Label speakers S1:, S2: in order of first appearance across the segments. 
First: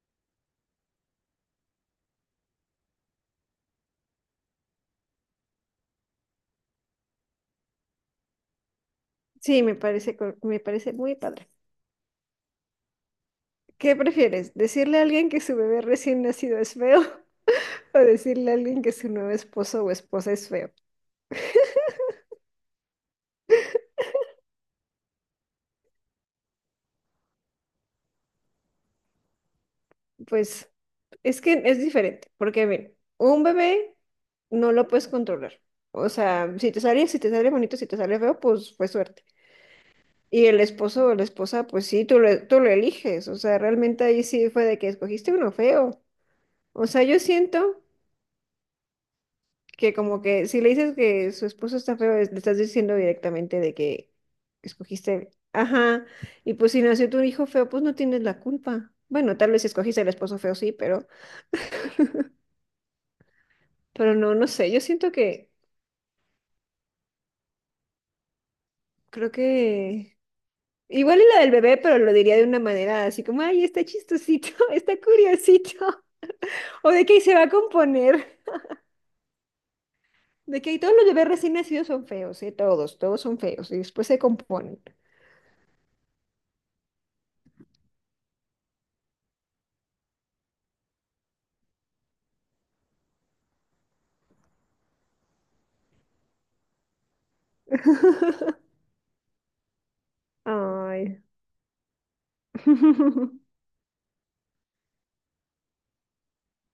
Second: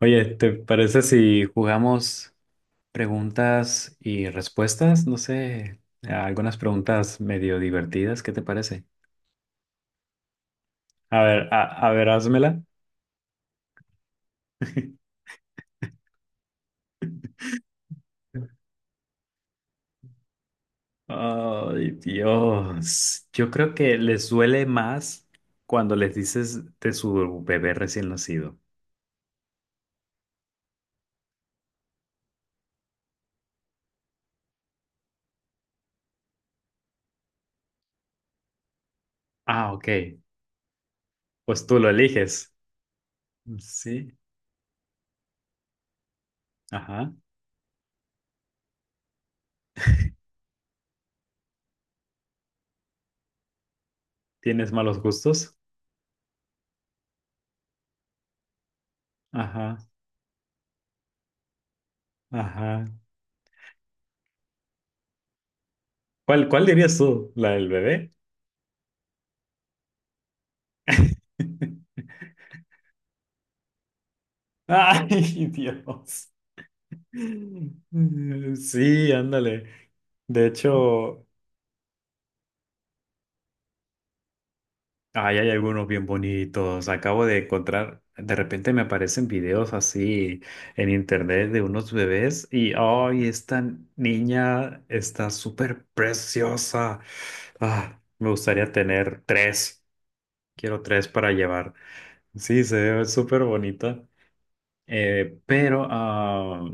S1: Oye, ¿te parece si jugamos preguntas y respuestas? No sé, algunas preguntas medio divertidas, ¿qué te parece?
S2: Sí, me parece, me parece muy
S1: A ver,
S2: padre.
S1: a ver, házmela.
S2: ¿Qué prefieres? ¿Decirle a alguien que su bebé recién nacido es feo o decirle a alguien que su nuevo esposo o esposa es feo?
S1: Ay, Dios. Yo creo que les duele más cuando les dices de su bebé recién nacido.
S2: Pues es que es diferente, porque miren, un bebé no lo puedes controlar. O sea, si te sale, si te sale bonito, si te sale feo, pues fue suerte.
S1: Ah, ok.
S2: Y el esposo o la
S1: Pues
S2: esposa,
S1: tú
S2: pues
S1: lo
S2: sí, tú lo,
S1: eliges.
S2: tú lo eliges. O sea, realmente
S1: Sí.
S2: ahí sí fue de que escogiste uno feo. O sea,
S1: Ajá.
S2: yo siento que como que si le dices que su esposo está feo, le estás diciendo directamente de que
S1: ¿Tienes malos
S2: escogiste,
S1: gustos?
S2: ajá, y pues si nació tu hijo feo, pues no tienes la culpa. Bueno, tal vez si
S1: Ajá.
S2: escogiste el esposo feo, sí,
S1: Ajá.
S2: pero no, no sé, yo siento que,
S1: ¿Cuál dirías tú? ¿La del bebé?
S2: creo que, igual y la del bebé, pero lo diría de una manera así como, ay, está chistosito, está
S1: Ay,
S2: curiosito,
S1: Dios.
S2: o de que "Ay, se va a componer.
S1: Mm, sí, ándale. De
S2: De que "Ay, todos los
S1: hecho,
S2: bebés recién nacidos son feos, ¿eh? Todos, todos son feos y después se componen.
S1: ay, hay algunos bien bonitos. Acabo de encontrar, de repente me aparecen videos así en internet de unos bebés y, ay, esta niña está súper preciosa. Ah, me gustaría tener tres. Quiero tres
S2: Ay.
S1: para llevar. Sí, se ve súper bonita. Pero,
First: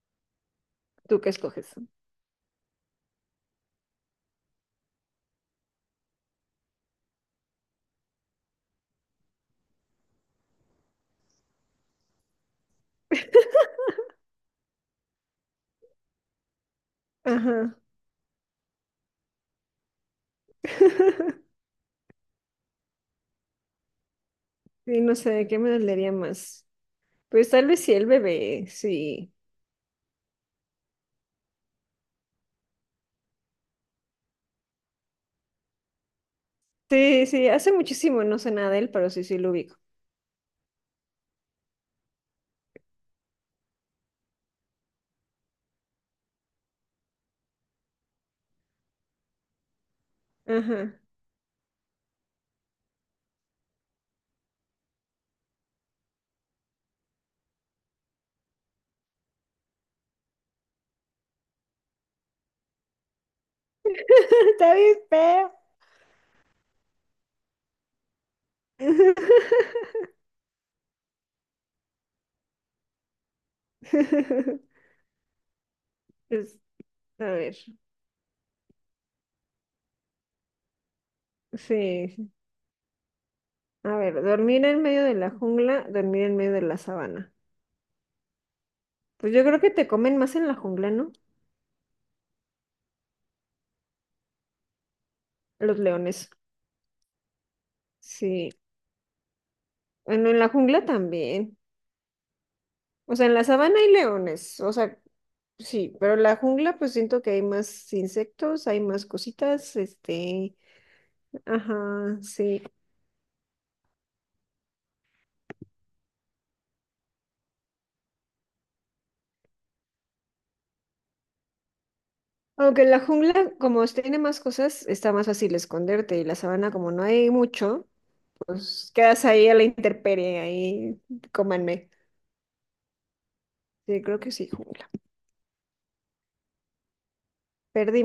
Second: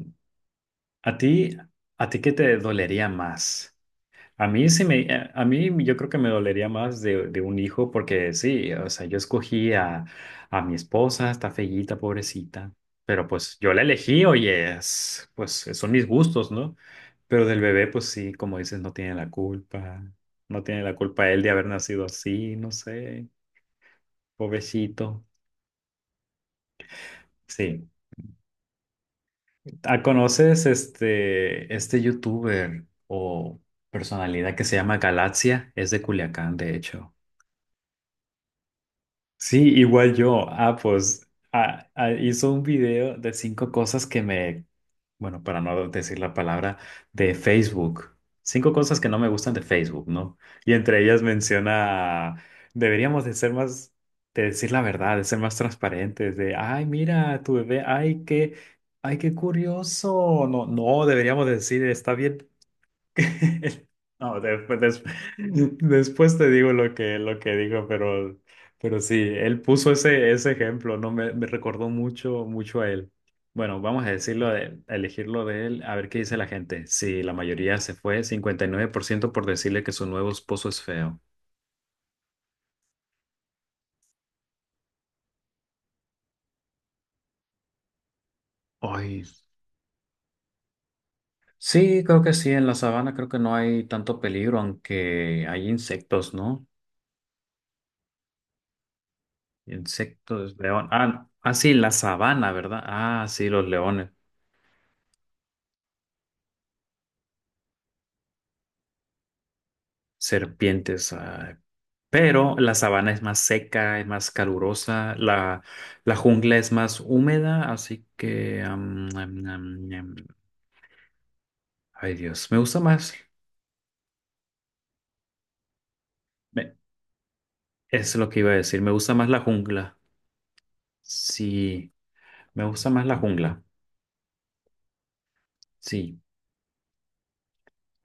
S1: ¿a
S2: ¿Tú qué
S1: ti,
S2: escoges?
S1: a ti qué te dolería más? A mí sí me, a mí yo creo que me dolería más de, un hijo porque sí, o sea, yo escogí a mi esposa, está feíta, pobrecita, pero pues yo la elegí, oye, pues son mis gustos, ¿no? Pero del
S2: Ajá.
S1: bebé, pues sí, como dices, no tiene la culpa, no tiene la culpa él de haber nacido así, no sé,
S2: Sí, no
S1: pobrecito.
S2: sé, ¿qué me dolería más? Pues tal vez
S1: Sí.
S2: sí el bebé, sí.
S1: Ah, conoces este youtuber o personalidad que se llama Galaxia? Es de Culiacán, de hecho.
S2: Sí, sí, hace muchísimo no sé nada de él, pero sí, sí lo
S1: Sí,
S2: ubico.
S1: igual yo. Pues hizo un video de cinco cosas que me, bueno, para no decir la palabra, de Facebook. Cinco cosas que no me gustan de Facebook, ¿no? Y
S2: Ajá.
S1: entre ellas menciona, deberíamos de ser más, de decir la verdad, de ser más transparentes, de, ay, mira, tu bebé, ay, qué curioso. No, no, deberíamos decir, está bien. No,
S2: Está
S1: después,
S2: bien feo.
S1: después te digo lo que dijo, pero sí, él puso ese ejemplo, ¿no? Me recordó mucho, mucho a él. Bueno, vamos a decirlo a elegirlo de él, a ver qué dice la
S2: Es-
S1: gente. Sí,
S2: a
S1: la
S2: ver,
S1: mayoría se fue, 59% por decirle que su nuevo esposo es feo.
S2: sí. A ver, dormir en medio de la jungla, dormir en medio de la sabana.
S1: Ay,
S2: Pues yo creo que te comen más en la jungla, ¿no?
S1: sí, creo que sí, en la sabana creo que no hay tanto peligro, aunque hay
S2: Los leones.
S1: insectos, ¿no?
S2: Sí. Bueno, en la
S1: Insectos,
S2: jungla
S1: león.
S2: también.
S1: Sí, la sabana, ¿verdad?
S2: O
S1: Ah,
S2: sea, en la
S1: sí, los
S2: sabana hay
S1: leones.
S2: leones, o sea, sí, pero la jungla pues siento que hay más insectos, hay más cositas, este,
S1: Serpientes.
S2: ajá,
S1: Pero
S2: sí.
S1: la sabana es más seca, es más calurosa, la jungla es más húmeda, así que... am, am, am, am. Ay, Dios, me gusta
S2: Aunque en la
S1: más.
S2: jungla, como tiene más cosas, está más fácil esconderte y la
S1: me-
S2: sabana como no hay mucho,
S1: es lo que iba a decir, me
S2: pues
S1: gusta
S2: quedas
S1: más la
S2: ahí a la
S1: jungla.
S2: intemperie, ahí cómanme.
S1: Sí, me gusta más la jungla.
S2: Sí, creo que sí, jungla.
S1: Sí.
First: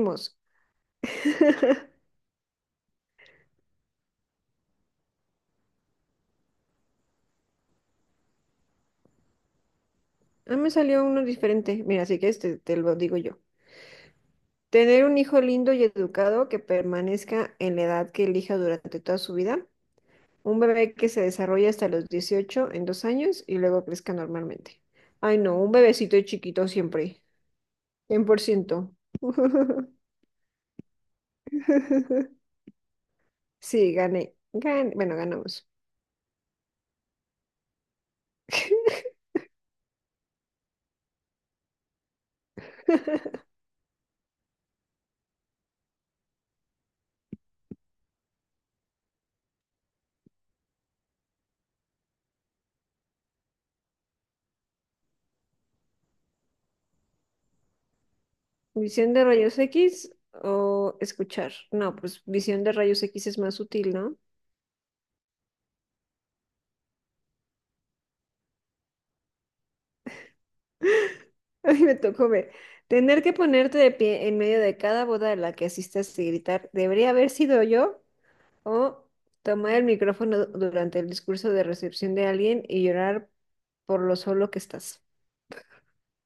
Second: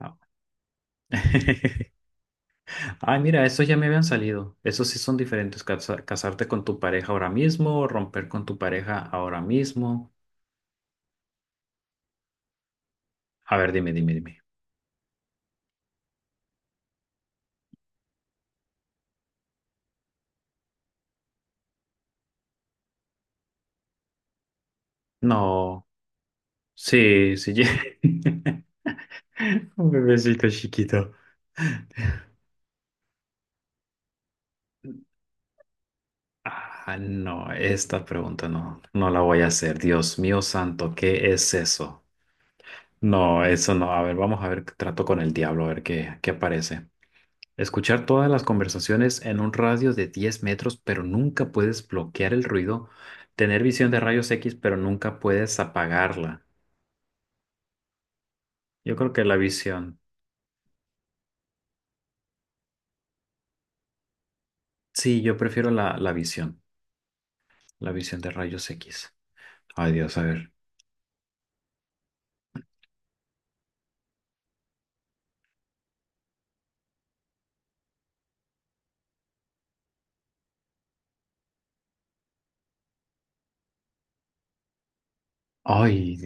S1: Ah. Ay, mira, estos ya me habían salido. Esos sí son diferentes. Casarte con tu pareja ahora mismo, romper con tu pareja ahora mismo.
S2: Ah, me salió uno diferente. Mira, así que este te lo digo yo.
S1: A ver, dime, dime, dime.
S2: Tener un hijo lindo y educado que permanezca en la edad que elija durante toda su vida. Un bebé que se desarrolla hasta los 18 en 2 años y luego crezca normalmente. Ay, no, un
S1: No.
S2: bebecito chiquito siempre.
S1: Sí, sí.
S2: 100%.
S1: Un bebecito chiquito.
S2: Sí, gané. Bueno, ganamos.
S1: Ah, no, esta pregunta no, no la voy a hacer. Dios mío santo, ¿qué es eso? No, eso no. A ver, vamos a ver, trato con el diablo, a ver qué aparece. Escuchar todas las conversaciones en un radio de 10 metros, pero nunca puedes bloquear el ruido. Tener visión de rayos X, pero nunca puedes apagarla. Yo
S2: ¿Visión
S1: creo que
S2: de
S1: la
S2: rayos
S1: visión.
S2: X o escuchar? No, pues visión de rayos X es más útil, ¿no?
S1: Sí, yo prefiero la visión. La visión de rayos X. Ay, Dios, a ver.
S2: Ay, me tocó ver. Tener que ponerte de pie en medio de cada boda a la que asistas y gritar, ¿debería haber sido yo? O tomar el micrófono durante el discurso de recepción de alguien y llorar por lo solo que estás.
S1: Ay,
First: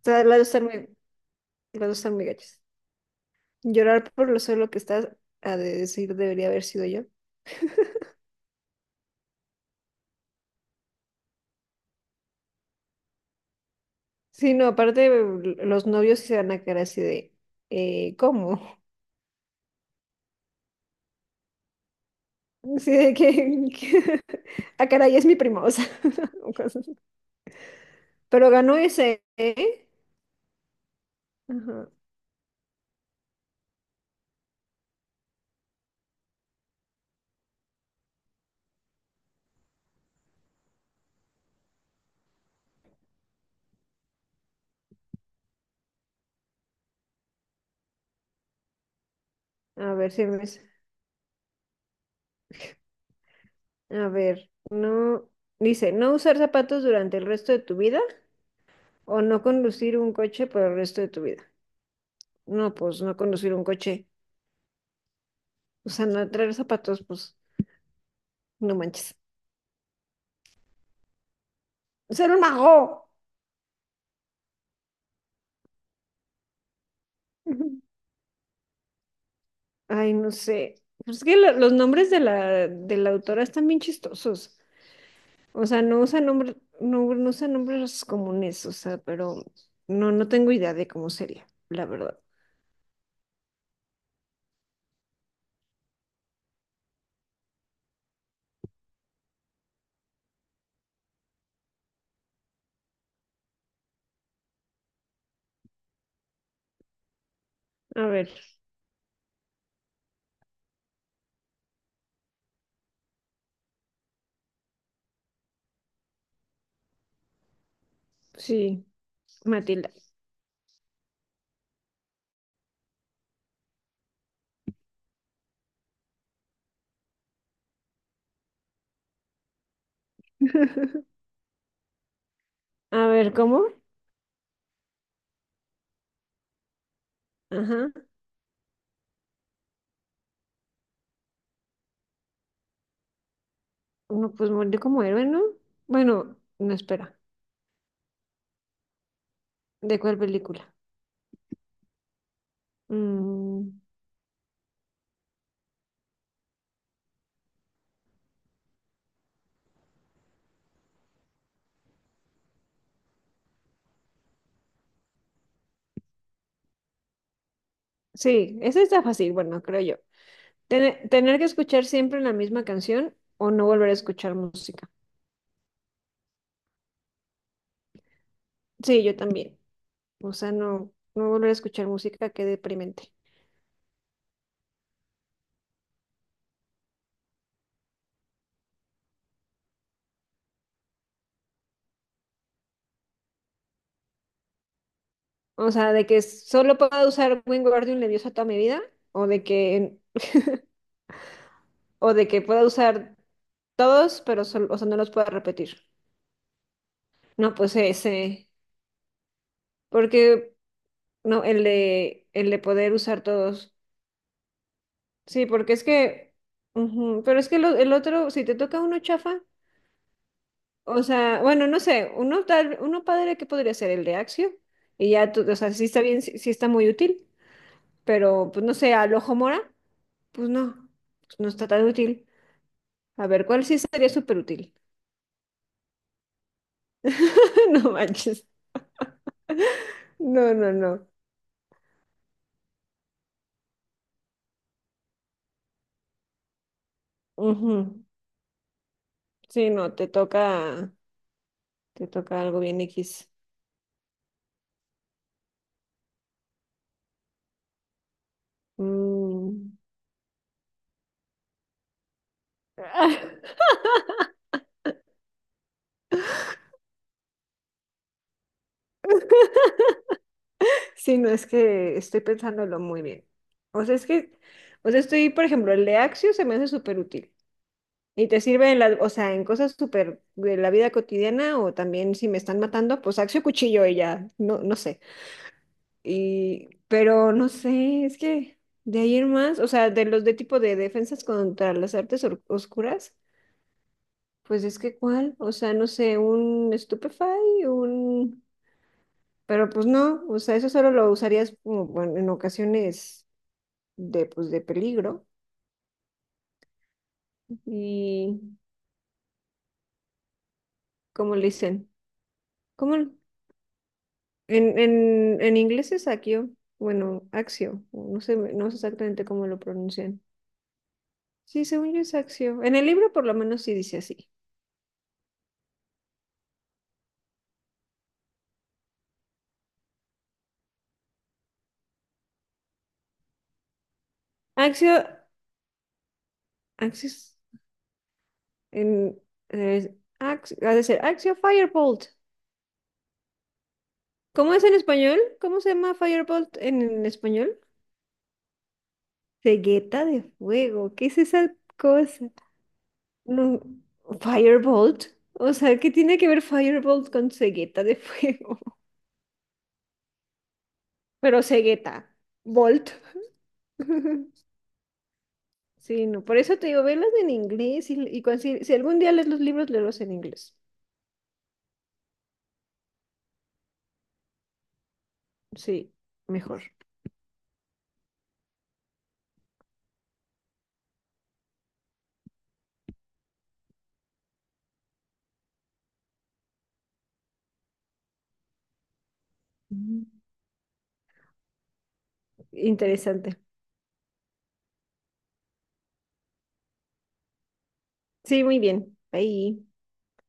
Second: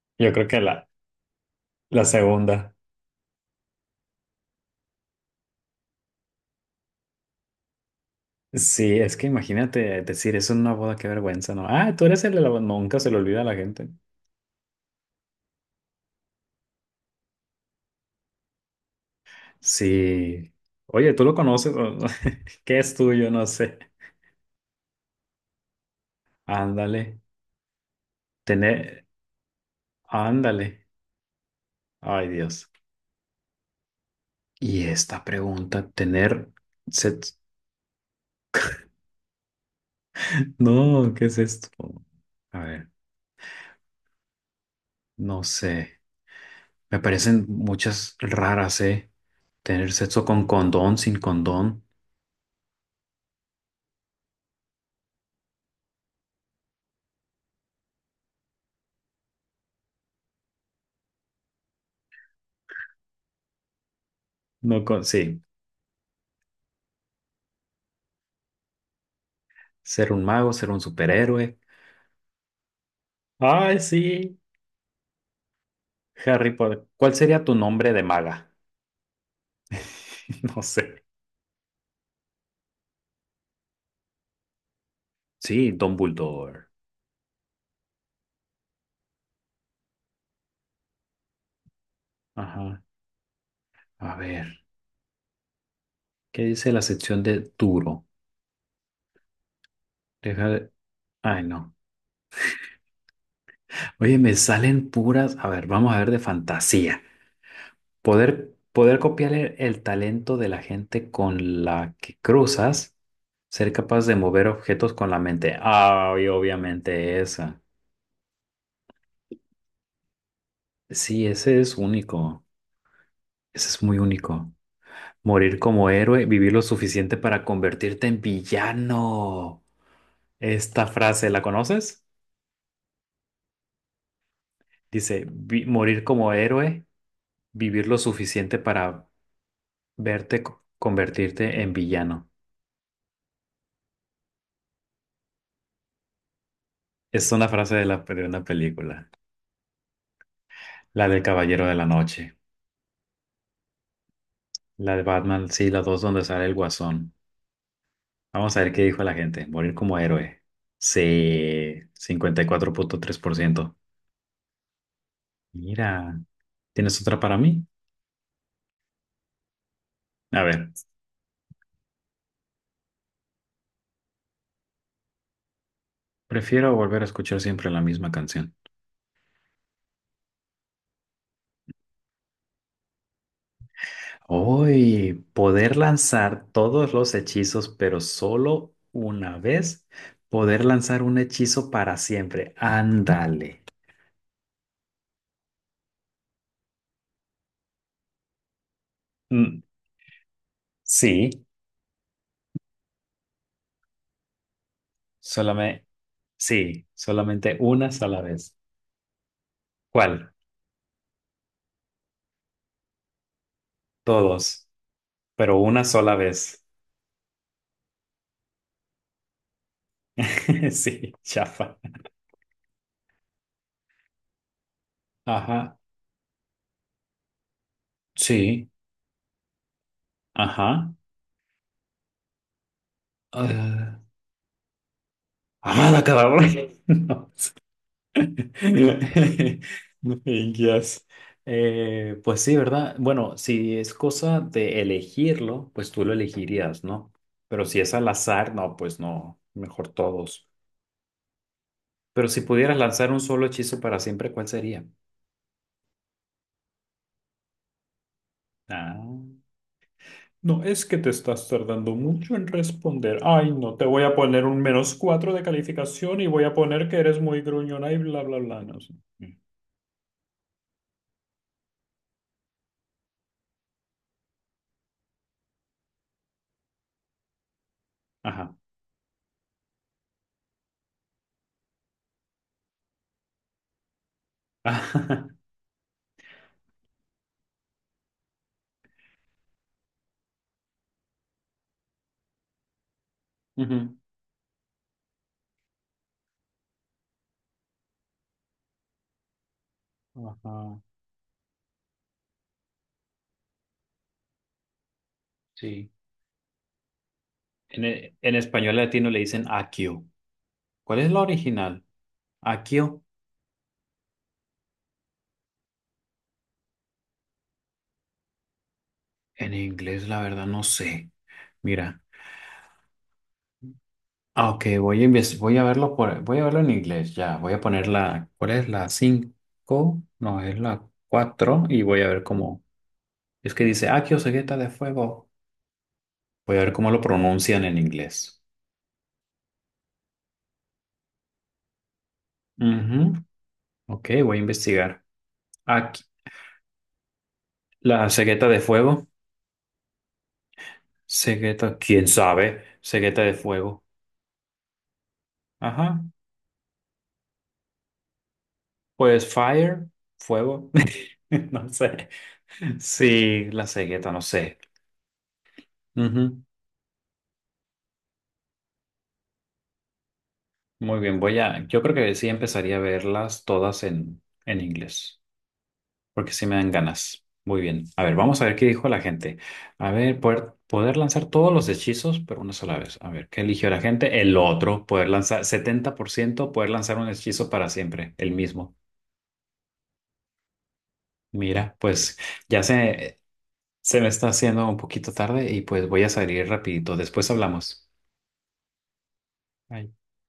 S2: O sea,
S1: yo
S2: las
S1: creo
S2: dos
S1: que
S2: están
S1: la,
S2: muy, las dos
S1: la
S2: están muy gachas.
S1: segunda.
S2: Llorar por lo solo que estás, a de decir, debería haber sido yo.
S1: Sí, es que imagínate decir eso en una boda, qué vergüenza, ¿no? Ah, tú eres el de la boda. Nunca se le olvida a la gente.
S2: Sí, no, aparte los novios sí se van a quedar así de, ¿cómo?
S1: Sí. Oye, ¿tú lo conoces? ¿Qué
S2: Sí,
S1: es
S2: de
S1: tuyo?
S2: que,
S1: No sé.
S2: que- ah, caray, es mi primo, o sea, o cosas así.
S1: Ándale.
S2: Pero ganó
S1: Tener.
S2: ese, ¿eh?
S1: Ándale.
S2: Ajá.
S1: Ay, Dios. Y esta pregunta, tener. Sex- No, ¿qué es esto? A ver, no sé. Me parecen muchas raras, ¿eh? Tener
S2: A ver,
S1: sexo
S2: si me...
S1: con condón, sin condón.
S2: A ver, no... Dice, no usar zapatos durante el resto de tu vida. O no conducir un coche por el resto de tu vida. No, pues no conducir un coche.
S1: No con. Sí.
S2: O sea, no traer zapatos, pues no manches.
S1: Ser un mago, ser un superhéroe.
S2: Ser un mago.
S1: Ay, sí, Harry Potter. ¿Cuál sería tu
S2: Ujú.
S1: nombre de maga?
S2: Ay, no
S1: No
S2: sé.
S1: sé.
S2: Pues es que los nombres de la autora están bien chistosos. O
S1: Sí,
S2: sea, no usa nombres,
S1: Dumbledore.
S2: no, no usa nombres comunes, o sea, pero no, no tengo idea de cómo sería, la verdad.
S1: Ajá. A ver, ¿qué dice la sección de duro? Deja de. Ay, no. Oye, me salen puras. A ver, vamos a ver de fantasía.
S2: A ver,
S1: Poder copiar el talento de la gente con la que cruzas. Ser capaz de mover objetos con la mente. Ay, obviamente esa.
S2: sí, Matilda.
S1: Sí, ese es único. Ese es muy único. Morir como héroe, vivir lo suficiente para convertirte en villano. Esta frase, ¿la conoces?
S2: A ver, ¿cómo?
S1: Dice, Morir como héroe, vivir
S2: Ajá.
S1: lo suficiente para verte convertirte en villano."
S2: No, pues murió como héroe, ¿no? Bueno, no espera.
S1: Es una frase de una película.
S2: ¿De cuál película?
S1: La del Caballero de la Noche.
S2: Mm,
S1: La de Batman, sí, las dos donde sale el Guasón. Vamos a ver qué dijo la gente. Morir como héroe. Sí, 54.3%. Mira, ¿tienes otra para mí?
S2: sí, esa está fácil, bueno, creo yo.
S1: A ver.
S2: Tener que escuchar siempre la misma canción o no volver a escuchar música.
S1: Prefiero volver a escuchar siempre la misma canción.
S2: Sí, yo también. O sea, no, no volver a escuchar música, qué deprimente.
S1: Hoy, poder lanzar todos los hechizos, pero solo una vez. Poder lanzar un hechizo para siempre. Ándale.
S2: O sea, de que solo pueda usar Wingardium Leviosa toda mi vida o de
S1: Mm,
S2: que,
S1: sí,
S2: o de que pueda usar todos, pero solo, o sea, no los pueda repetir.
S1: solamente, sí,
S2: No,
S1: solamente
S2: pues
S1: una sola
S2: ese,
S1: vez. ¿Cuál?
S2: porque no, el de poder usar todos.
S1: Todos,
S2: Sí,
S1: pero
S2: porque
S1: una
S2: es
S1: sola
S2: que,
S1: vez.
S2: ujú, pero es que el otro, si te toca uno chafa, o
S1: Sí,
S2: sea, bueno,
S1: chafa.
S2: no sé, uno tal, uno padre que podría ser el de Axio, y ya, o sea,
S1: Ajá,
S2: sí está bien, sí, sí está muy útil, pero pues
S1: sí,
S2: no sé, al ojo mora, pues no,
S1: ajá.
S2: pues no está tan útil. A ver, ¿cuál sí
S1: Ah,
S2: sería súper útil?
S1: amada cabrón.
S2: No manches. No, no,
S1: Yes.
S2: no.
S1: Pues sí, ¿verdad? Bueno, si es cosa de elegirlo, pues tú lo elegirías, ¿no? Pero si es
S2: Ujú.
S1: al azar, no, pues no,
S2: Sí,
S1: mejor
S2: no,
S1: todos.
S2: te
S1: Pero si
S2: toca algo
S1: pudieras
S2: bien
S1: lanzar un
S2: X.
S1: solo hechizo para siempre, ¿cuál sería? Ah.
S2: Mm.
S1: No, es que te estás tardando mucho en responder. Ay, no, te voy a poner un menos cuatro de calificación y voy a poner que eres muy gruñona y bla, bla, bla. No sé.
S2: Sí, no es que estoy pensándolo muy bien. O sea, es que, o sea, estoy, por ejemplo, el de Axio se me hace súper útil. Y te
S1: Ajá.
S2: sirve en la, o sea, en cosas súper de la vida cotidiana o también si me están matando, pues Axio cuchillo y ya, no, no sé. Y, pero no sé, es que de ahí en más, o sea, de los de tipo de defensas contra las artes oscuras,
S1: Ujú.
S2: pues es que cuál, o sea, no sé, un Stupefy, un... Pero pues no, o sea, eso
S1: Ajá.
S2: solo lo usarías como, bueno, en ocasiones de, pues, de peligro.
S1: Sí. En
S2: Y,
S1: español latino le dicen accio. ¿Cuál es la
S2: ¿cómo le
S1: original?
S2: dicen? ¿Cómo?
S1: Accio.
S2: En inglés es axio, bueno, axio, no sé, no sé exactamente cómo
S1: En
S2: lo
S1: inglés, la
S2: pronuncian.
S1: verdad, no sé.
S2: Sí, según yo
S1: Mira.
S2: es axio. En el libro por lo menos sí dice así.
S1: Ah, ok, voy a verlo en inglés. Ya, voy a poner ¿cuál es la 5? No, es la 4. Y voy a ver cómo. Es que dice accio cegueta de
S2: Axio,
S1: fuego. Voy a ver cómo lo
S2: axis,
S1: pronuncian en inglés.
S2: en, es ha de ser axio firebolt.
S1: Ujú. Ok, voy a
S2: ¿Cómo es en
S1: investigar.
S2: español? ¿Cómo se llama
S1: Aquí,
S2: firebolt en español?
S1: la cegueta de fuego.
S2: Cegueta de fuego, ¿qué es esa
S1: Cegueta, quién
S2: cosa?
S1: sabe. Cegueta de
S2: No,
S1: fuego.
S2: Firebolt. O sea, ¿qué
S1: Ajá.
S2: tiene que ver Firebolt con cegueta de fuego?
S1: Pues fire, fuego,
S2: Pero
S1: no sé.
S2: cegueta. Bolt.
S1: Sí, la cegueta, no sé.
S2: Sí, no. Por
S1: Ujú.
S2: eso te digo, velas en inglés y si, si algún día lees los libros, léelos en inglés.
S1: Muy bien, yo creo que sí empezaría a verlas todas en, inglés,
S2: Sí,
S1: porque sí me
S2: mejor.
S1: dan ganas. Muy bien. A ver, vamos a ver qué dijo la gente. A ver, poder lanzar todos los hechizos, pero una sola vez. A ver, ¿qué eligió la gente? El otro, poder lanzar 70% poder lanzar un hechizo para siempre, el mismo.
S2: Mm.
S1: Mira, pues ya se.
S2: Interesante.
S1: Se me está haciendo un poquito tarde y pues voy a salir rapidito. Después hablamos.
S2: Sí, muy bien. Ahí.
S1: Ahí.